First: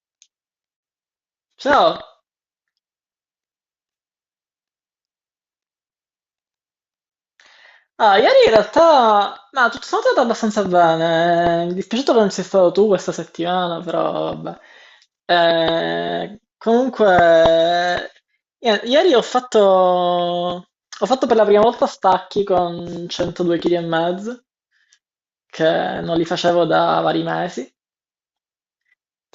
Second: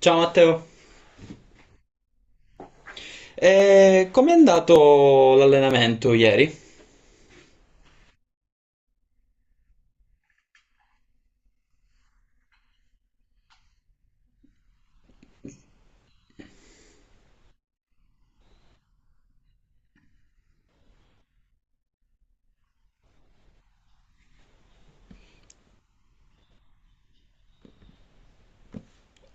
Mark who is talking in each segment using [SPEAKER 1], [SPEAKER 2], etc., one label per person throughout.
[SPEAKER 1] Ciao Matteo,
[SPEAKER 2] Ciao!
[SPEAKER 1] e com'è andato l'allenamento ieri?
[SPEAKER 2] Ah, ieri in realtà, ma tutto sommato è andato abbastanza bene. Mi dispiace che non sei stato tu questa settimana, però vabbè. Comunque, ieri ho fatto per la prima volta stacchi con 102 kg e mezzo, che non li facevo da vari mesi,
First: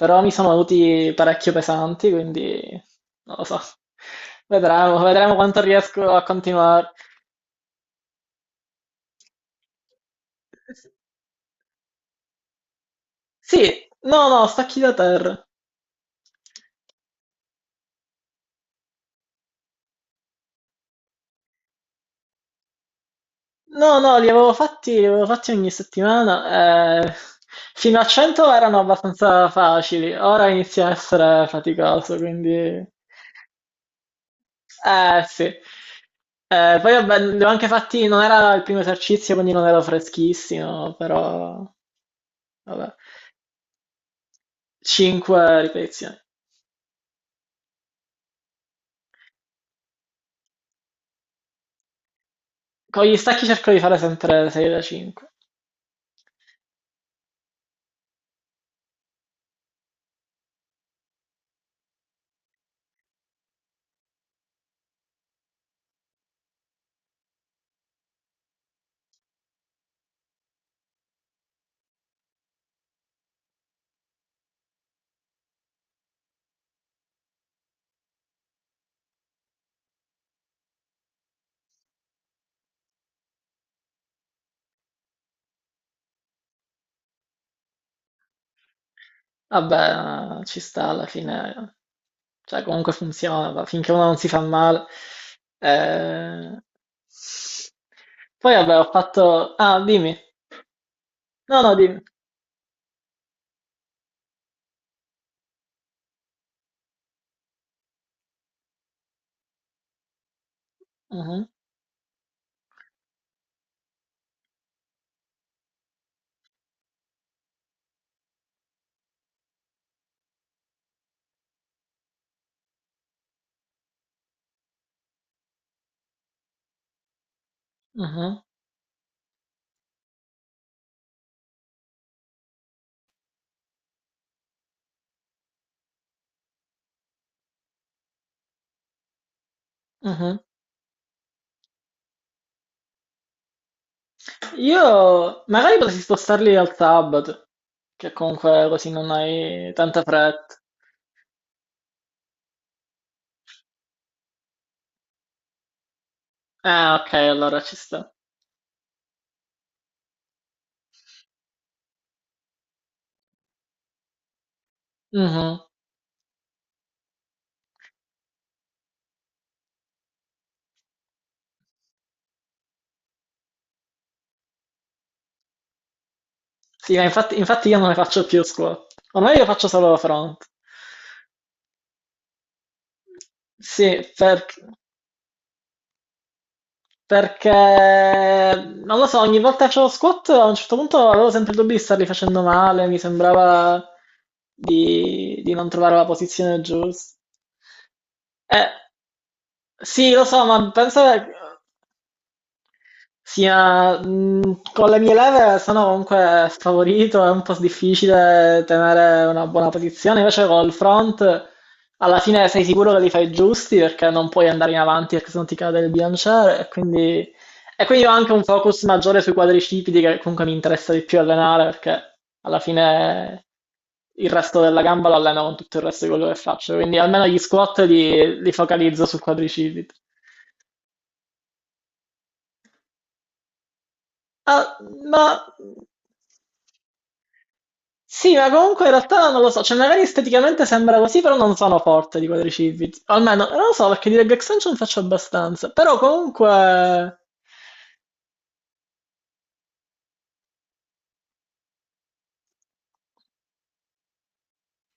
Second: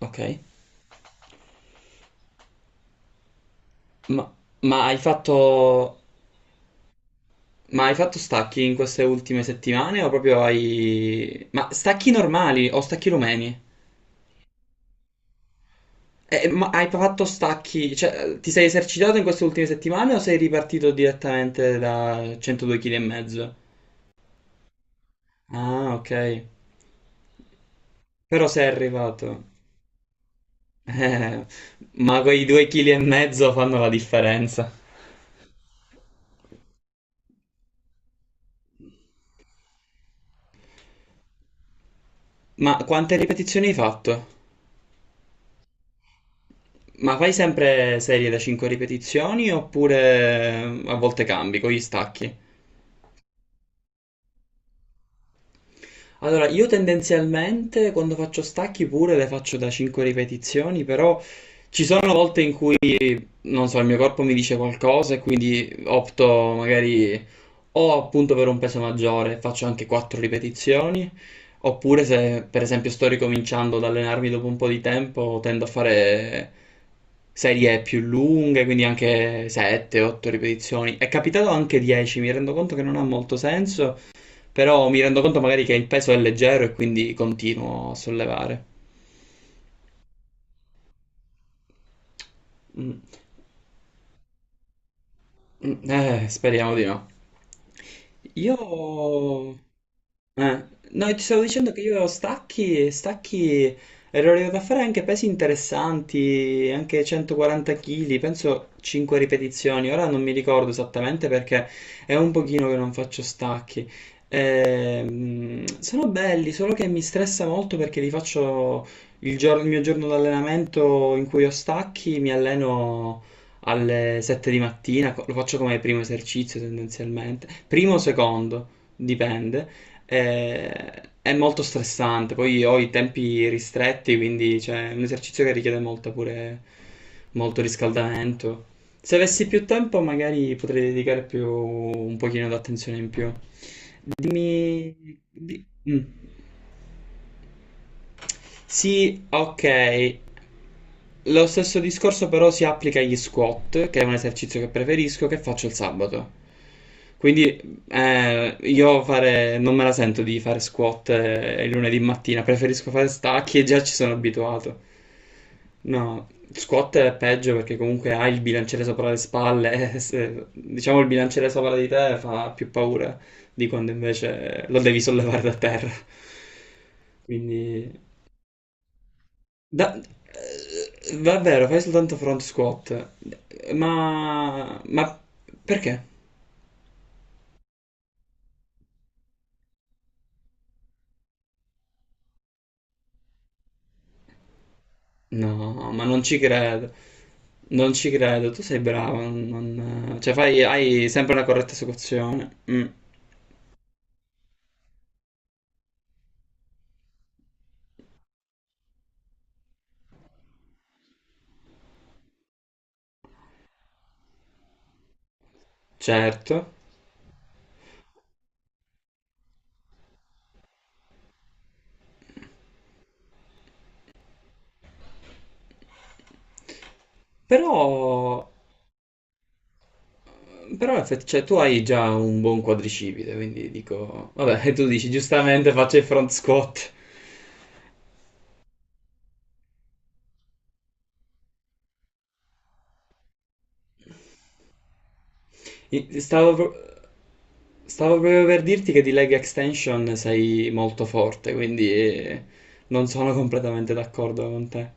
[SPEAKER 1] Ok.
[SPEAKER 2] mi sono venuti parecchio pesanti, quindi non lo so.
[SPEAKER 1] ma, ma hai
[SPEAKER 2] Vedremo quanto
[SPEAKER 1] fatto,
[SPEAKER 2] riesco a continuare.
[SPEAKER 1] ma hai fatto stacchi in queste ultime settimane o proprio hai. Ma stacchi normali o stacchi rumeni?
[SPEAKER 2] Sì, no, no, stacchi da terra.
[SPEAKER 1] Ma hai fatto stacchi, cioè ti sei esercitato in queste ultime settimane o sei ripartito direttamente da 102 kg e mezzo?
[SPEAKER 2] No, no, li avevo fatti ogni
[SPEAKER 1] Ah, ok,
[SPEAKER 2] settimana. Fino a
[SPEAKER 1] però
[SPEAKER 2] 100
[SPEAKER 1] sei
[SPEAKER 2] erano
[SPEAKER 1] arrivato.
[SPEAKER 2] abbastanza facili, ora inizia a
[SPEAKER 1] Eh,
[SPEAKER 2] essere faticoso,
[SPEAKER 1] ma quei 2
[SPEAKER 2] quindi.
[SPEAKER 1] kg e mezzo fanno la differenza.
[SPEAKER 2] Sì. Poi vabbè, li ho anche fatti, non era il primo esercizio, quindi non ero freschissimo, però.
[SPEAKER 1] Ma
[SPEAKER 2] Vabbè.
[SPEAKER 1] quante ripetizioni hai fatto?
[SPEAKER 2] 5 ripetizioni.
[SPEAKER 1] Ma fai sempre serie da 5 ripetizioni oppure a volte cambi con gli stacchi?
[SPEAKER 2] Con gli stacchi cerco di fare sempre 6 da 5.
[SPEAKER 1] Allora, io tendenzialmente quando faccio stacchi pure le faccio da 5 ripetizioni, però ci sono volte in cui, non so, il mio corpo mi dice qualcosa e quindi opto magari o appunto per un peso maggiore faccio anche 4 ripetizioni, oppure se per esempio sto ricominciando ad allenarmi dopo un po' di tempo tendo a fare serie più lunghe, quindi anche 7-8 ripetizioni. È capitato anche 10, mi rendo conto che non ha molto senso. Però mi rendo conto magari che il peso è leggero e quindi continuo a sollevare.
[SPEAKER 2] Vabbè, ci sta alla fine, cioè comunque
[SPEAKER 1] Mm.
[SPEAKER 2] funziona, finché uno non si fa male.
[SPEAKER 1] Mm. Eh,
[SPEAKER 2] Eh,
[SPEAKER 1] speriamo di no.
[SPEAKER 2] Poi
[SPEAKER 1] Io
[SPEAKER 2] vabbè, ho fatto. Ah, dimmi.
[SPEAKER 1] Eh, no, ti stavo
[SPEAKER 2] No,
[SPEAKER 1] dicendo
[SPEAKER 2] no,
[SPEAKER 1] che
[SPEAKER 2] dimmi.
[SPEAKER 1] io stacchi, ero arrivato a fare anche pesi interessanti, anche 140 kg, penso 5 ripetizioni, ora non mi ricordo esattamente
[SPEAKER 2] Mhm,
[SPEAKER 1] perché è un pochino che non faccio stacchi. Sono belli, solo che mi stressa molto perché li faccio il mio giorno d'allenamento in cui ho stacchi, mi alleno alle 7 di mattina, lo faccio come primo esercizio tendenzialmente, primo o
[SPEAKER 2] mhm,
[SPEAKER 1] secondo, dipende. È molto stressante, poi ho i tempi ristretti, quindi cioè, è un esercizio che richiede molto pure molto riscaldamento. Se avessi più tempo,
[SPEAKER 2] mhm.
[SPEAKER 1] magari potrei dedicare più un pochino d'attenzione in più.
[SPEAKER 2] Io
[SPEAKER 1] Dimmi. di-
[SPEAKER 2] magari potresti
[SPEAKER 1] mm.
[SPEAKER 2] spostarli al sabato, che comunque così non
[SPEAKER 1] Sì,
[SPEAKER 2] hai tanta
[SPEAKER 1] ok.
[SPEAKER 2] fretta.
[SPEAKER 1] Lo stesso discorso però si applica agli squat, che è un esercizio che preferisco, che faccio il sabato.
[SPEAKER 2] Ah, ok, allora ci
[SPEAKER 1] Quindi
[SPEAKER 2] sta.
[SPEAKER 1] non me la sento di fare squat il lunedì mattina, preferisco fare stacchi e già ci sono abituato.
[SPEAKER 2] Mhm.
[SPEAKER 1] No, squat è peggio perché comunque hai il bilanciere sopra le spalle, e diciamo il bilanciere sopra di te fa più paura di quando invece lo devi sollevare da terra.
[SPEAKER 2] Sì, ma infatti io non
[SPEAKER 1] Quindi
[SPEAKER 2] ne faccio più squat. Ormai io faccio solo front.
[SPEAKER 1] va vero, fai soltanto front squat.
[SPEAKER 2] Sì. perché
[SPEAKER 1] Ma perché?
[SPEAKER 2] Perché non lo so, ogni volta che facevo squat a un certo punto avevo sempre il dubbio di starli facendo male, mi sembrava di non
[SPEAKER 1] No,
[SPEAKER 2] trovare
[SPEAKER 1] ma
[SPEAKER 2] la
[SPEAKER 1] non ci
[SPEAKER 2] posizione
[SPEAKER 1] credo.
[SPEAKER 2] giusta.
[SPEAKER 1] Non ci credo, tu
[SPEAKER 2] Eh,
[SPEAKER 1] sei bravo. non-
[SPEAKER 2] sì,
[SPEAKER 1] non-
[SPEAKER 2] lo
[SPEAKER 1] cioè,
[SPEAKER 2] so, ma penso
[SPEAKER 1] hai
[SPEAKER 2] che
[SPEAKER 1] sempre una corretta esecuzione. Mm,
[SPEAKER 2] sì, ma, con le mie leve sono comunque sfavorito, è un po' difficile tenere una buona posizione, invece col front alla fine sei sicuro che li fai giusti perché non puoi andare in avanti perché sennò ti cade il bilanciere
[SPEAKER 1] certo.
[SPEAKER 2] e quindi ho anche un focus maggiore sui quadricipiti che comunque mi interessa di più allenare perché alla fine il resto della gamba lo alleno con tutto il resto di quello che faccio, quindi almeno gli
[SPEAKER 1] Però,
[SPEAKER 2] squat li focalizzo sul quadricipite.
[SPEAKER 1] però cioè, tu hai già un buon quadricipite, quindi dico. Vabbè,
[SPEAKER 2] Ah,
[SPEAKER 1] e tu dici,
[SPEAKER 2] ma
[SPEAKER 1] giustamente faccio il front squat.
[SPEAKER 2] Sì, ma comunque in realtà non lo so, cioè magari esteticamente sembra così, però non sono forte di quadricipiti. Almeno, non lo so, perché di leg extension faccio abbastanza. Però
[SPEAKER 1] I- Stavo... pro-
[SPEAKER 2] comunque.
[SPEAKER 1] Stavo proprio per dirti che di leg extension sei molto forte, quindi non sono completamente d'accordo con te.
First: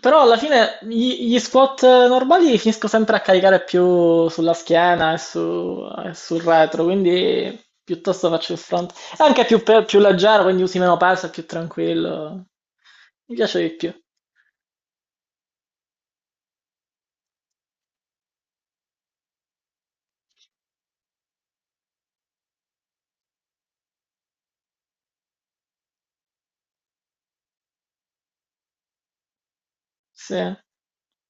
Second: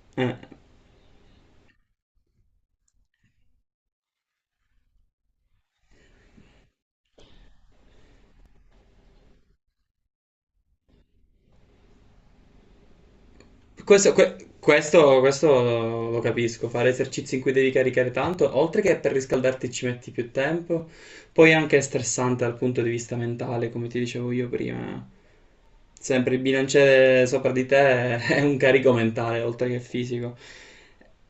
[SPEAKER 2] Però
[SPEAKER 1] Eh,
[SPEAKER 2] alla fine gli squat normali finisco sempre a caricare più sulla schiena e sul retro, quindi piuttosto faccio il front. È anche più leggero, quindi usi meno peso, è più tranquillo. Mi piace di più.
[SPEAKER 1] questo lo capisco, fare esercizi in cui devi caricare tanto, oltre che per riscaldarti ci metti più tempo, poi anche è stressante dal punto di vista mentale, come ti dicevo io prima. Sempre il bilanciere sopra di te è un carico mentale, oltre che fisico.
[SPEAKER 2] Sì.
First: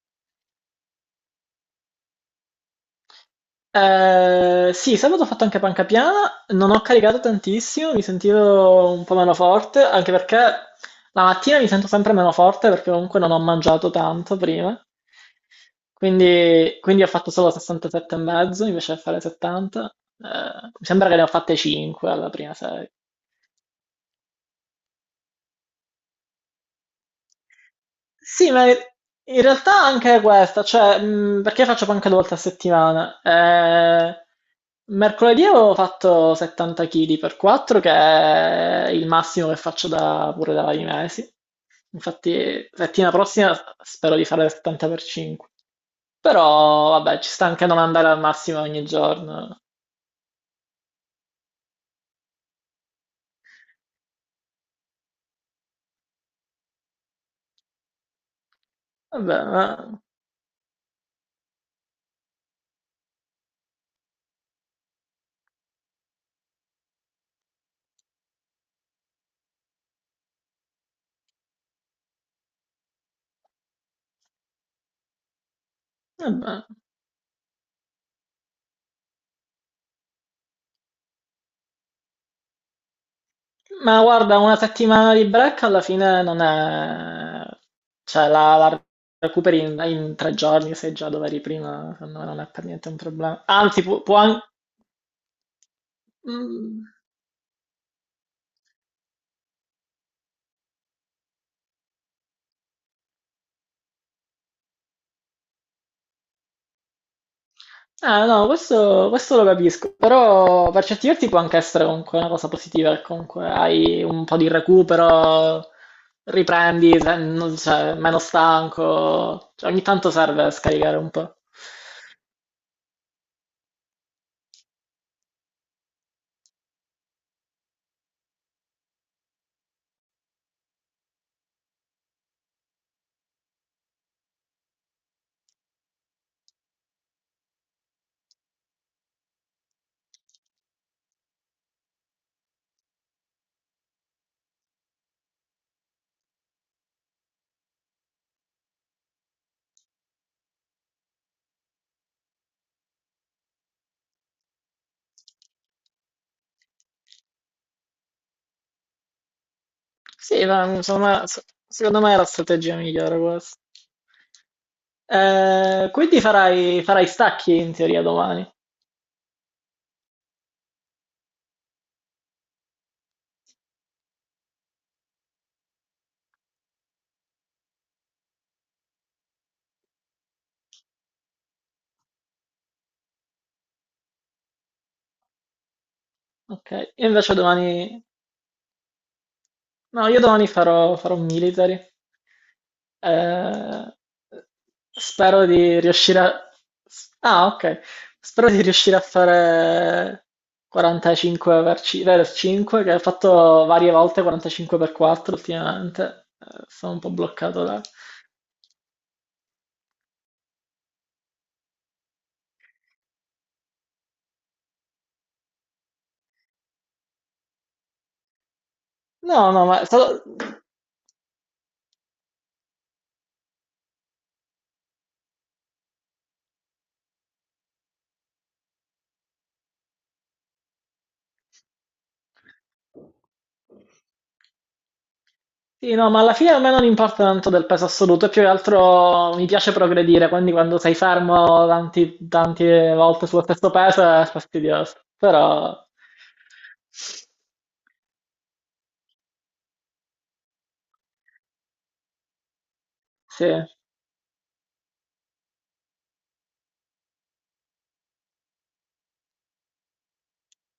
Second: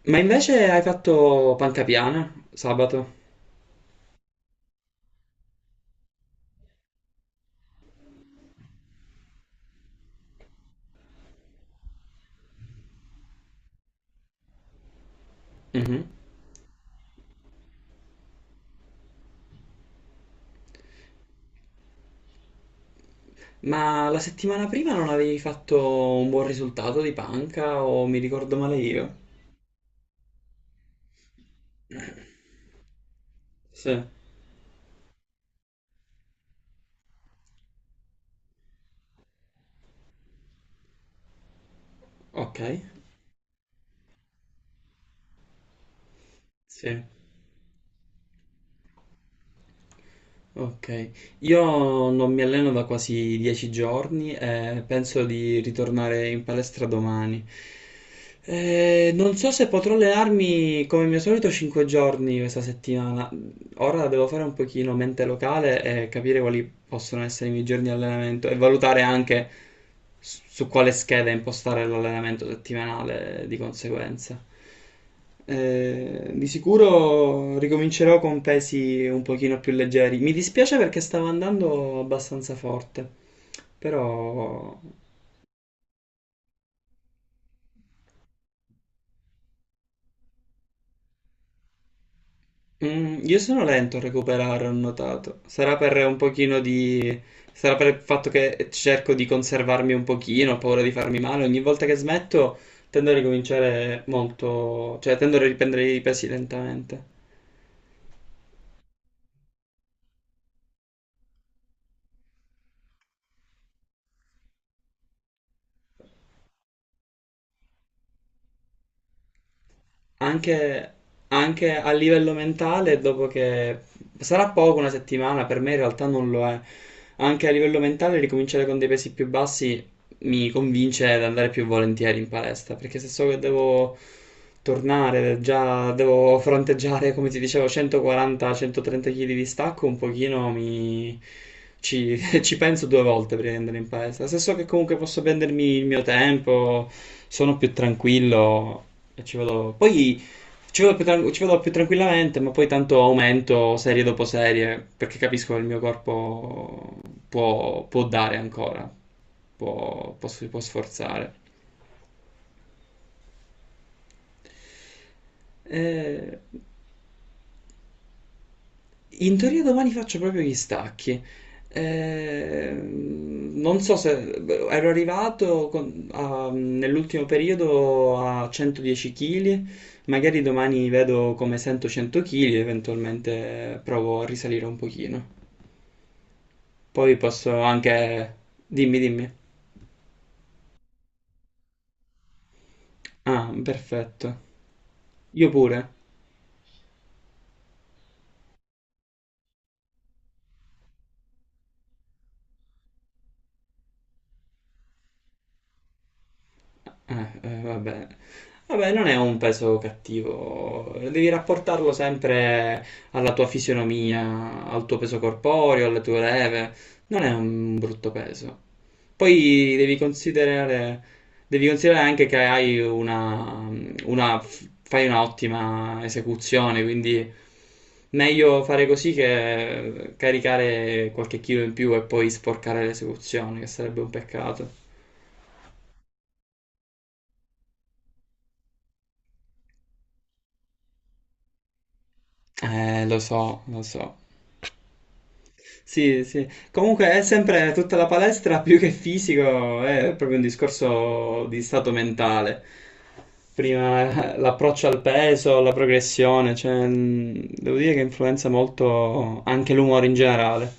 [SPEAKER 1] Ma invece hai fatto panca piana sabato?
[SPEAKER 2] Sì, sabato ho fatto anche panca piana, non ho caricato tantissimo, mi sentivo un po' meno forte, anche perché la mattina mi sento sempre meno forte perché comunque non ho mangiato tanto prima.
[SPEAKER 1] Mhm.
[SPEAKER 2] Quindi ho fatto solo 67 e mezzo invece di fare 70. Mi sembra che ne ho fatte 5 alla prima serie.
[SPEAKER 1] Ma la settimana prima non avevi fatto un buon risultato di panca o mi
[SPEAKER 2] Sì,
[SPEAKER 1] ricordo
[SPEAKER 2] ma
[SPEAKER 1] male io?
[SPEAKER 2] in realtà anche questa, cioè, perché faccio panca due volte a settimana?
[SPEAKER 1] Sì,
[SPEAKER 2] Mercoledì avevo fatto 70 kg per 4, che è il massimo che faccio pure da vari mesi.
[SPEAKER 1] ok,
[SPEAKER 2] Infatti, settimana prossima spero di fare 70 per 5. Però,
[SPEAKER 1] sì,
[SPEAKER 2] vabbè, ci sta anche non andare al massimo ogni giorno.
[SPEAKER 1] ok. Io non mi alleno da quasi 10 giorni e penso di ritornare in palestra domani. Non
[SPEAKER 2] Vabbè,
[SPEAKER 1] so se potrò allenarmi come mio solito 5 giorni questa settimana, ora devo fare un pochino mente locale e capire quali possono essere i miei giorni di allenamento e valutare anche su quale scheda impostare l'allenamento settimanale di conseguenza. Di
[SPEAKER 2] vabbè.
[SPEAKER 1] sicuro ricomincerò con pesi un pochino più leggeri. Mi dispiace perché stavo andando abbastanza forte,
[SPEAKER 2] Ma guarda, una
[SPEAKER 1] però
[SPEAKER 2] settimana di break alla fine non è. Cioè la recuperi in 3 giorni, sei già dove eri prima, secondo me non è per niente un
[SPEAKER 1] Mm, io
[SPEAKER 2] problema.
[SPEAKER 1] sono
[SPEAKER 2] Anzi,
[SPEAKER 1] lento a
[SPEAKER 2] può, anche.
[SPEAKER 1] recuperare, ho notato. Sarà per il fatto che cerco di conservarmi un pochino, ho paura di farmi male. Ogni volta che smetto tendo a ricominciare molto. Cioè, tendo a riprendere i pesi lentamente.
[SPEAKER 2] Ah no, questo lo capisco, però per certi versi può anche essere comunque una cosa positiva, che comunque hai un po' di recupero, riprendi, cioè, meno stanco, cioè, ogni tanto serve
[SPEAKER 1] Anche,
[SPEAKER 2] scaricare un po'.
[SPEAKER 1] anche a livello mentale, dopo che sarà poco una settimana, per me in realtà non lo è. Anche a livello mentale, ricominciare con dei pesi più bassi mi convince ad andare più volentieri in palestra, perché se so che devo tornare, già devo fronteggiare, come ti dicevo, 140-130 kg di stacco, un pochino mi. Ci, ci penso due volte prima di andare in palestra. Se so che comunque posso prendermi il mio tempo, sono più tranquillo, e ci vado. Poi ci vado più tranquillamente, ma poi tanto aumento serie dopo serie perché capisco che il mio corpo può dare ancora, può, può
[SPEAKER 2] Sì,
[SPEAKER 1] s- può
[SPEAKER 2] ma insomma,
[SPEAKER 1] sforzare.
[SPEAKER 2] secondo me è la strategia migliore questa. Quindi
[SPEAKER 1] E
[SPEAKER 2] farai stacchi in teoria domani.
[SPEAKER 1] In teoria domani faccio proprio gli stacchi. Non so se ero arrivato nell'ultimo periodo a 110 kg, magari domani vedo come sento 100 kg e eventualmente provo a risalire un pochino.
[SPEAKER 2] Ok, io
[SPEAKER 1] Poi
[SPEAKER 2] invece
[SPEAKER 1] posso
[SPEAKER 2] domani.
[SPEAKER 1] anche. Dimmi, dimmi.
[SPEAKER 2] No, io domani farò military.
[SPEAKER 1] Ah,
[SPEAKER 2] Eh,
[SPEAKER 1] perfetto.
[SPEAKER 2] spero
[SPEAKER 1] Io
[SPEAKER 2] di
[SPEAKER 1] pure.
[SPEAKER 2] riuscire a. Ah, ok. Spero di riuscire a fare 45 per 5, che ho fatto varie volte 45 per 4 ultimamente. Sono un po'
[SPEAKER 1] Eh, eh,
[SPEAKER 2] bloccato da.
[SPEAKER 1] vabbè. Vabbè, non è un peso cattivo, devi rapportarlo sempre alla tua fisionomia, al tuo peso corporeo, alle tue leve, non è un brutto peso.
[SPEAKER 2] No, no,
[SPEAKER 1] Poi
[SPEAKER 2] ma è stato.
[SPEAKER 1] devi considerare anche che una- fai un'ottima esecuzione, quindi meglio fare così che caricare qualche chilo in più e poi sporcare l'esecuzione, che sarebbe un peccato.
[SPEAKER 2] Sì, no, ma alla fine a me non importa tanto del peso assoluto, è più che altro mi piace progredire, quindi quando sei fermo tante
[SPEAKER 1] Lo
[SPEAKER 2] volte sullo
[SPEAKER 1] so,
[SPEAKER 2] stesso
[SPEAKER 1] lo
[SPEAKER 2] peso
[SPEAKER 1] so.
[SPEAKER 2] è fastidioso, però
[SPEAKER 1] Sì, sì. Comunque è sempre tutta la palestra più che fisico, è proprio un discorso di stato mentale.
[SPEAKER 2] sì, è
[SPEAKER 1] Prima l'approccio al peso, la progressione, cioè, devo dire che influenza molto anche l'umore in generale.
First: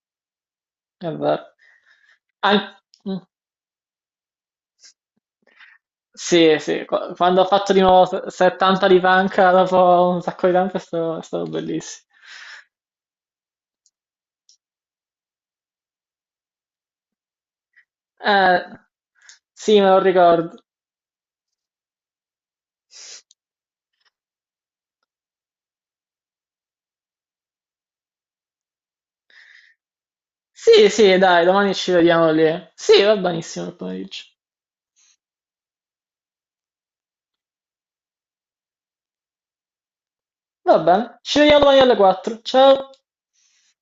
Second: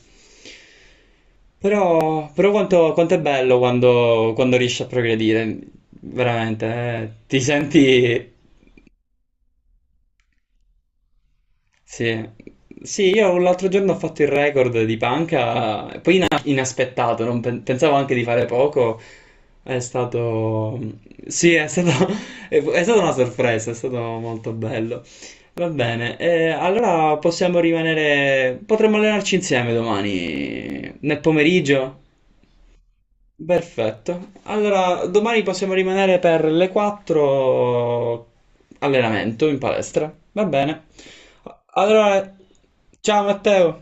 [SPEAKER 2] vero.
[SPEAKER 1] Però
[SPEAKER 2] An-
[SPEAKER 1] quanto è
[SPEAKER 2] mm.
[SPEAKER 1] bello quando riesci a progredire,
[SPEAKER 2] Sì,
[SPEAKER 1] veramente,
[SPEAKER 2] sì,
[SPEAKER 1] eh.
[SPEAKER 2] quando ho fatto di nuovo 70 di panca dopo un sacco di tempo è stato bellissimo.
[SPEAKER 1] Sì. Sì, io l'altro giorno ho fatto il record di panca, poi inaspettato, non pensavo anche di fare
[SPEAKER 2] Eh,
[SPEAKER 1] poco.
[SPEAKER 2] sì,
[SPEAKER 1] È
[SPEAKER 2] me lo ricordo.
[SPEAKER 1] stato... Sì, è stata una sorpresa, è stato molto bello. Va bene, allora potremmo allenarci insieme
[SPEAKER 2] Sì,
[SPEAKER 1] domani, nel
[SPEAKER 2] sì, dai, domani ci
[SPEAKER 1] pomeriggio?
[SPEAKER 2] vediamo lì. Sì, va benissimo il pomeriggio.
[SPEAKER 1] Perfetto. Allora, domani possiamo rimanere per le 4 allenamento in palestra. Va
[SPEAKER 2] Va
[SPEAKER 1] bene.
[SPEAKER 2] bene, ci vediamo domani alle
[SPEAKER 1] Allora,
[SPEAKER 2] quattro, ciao!
[SPEAKER 1] ciao Matteo.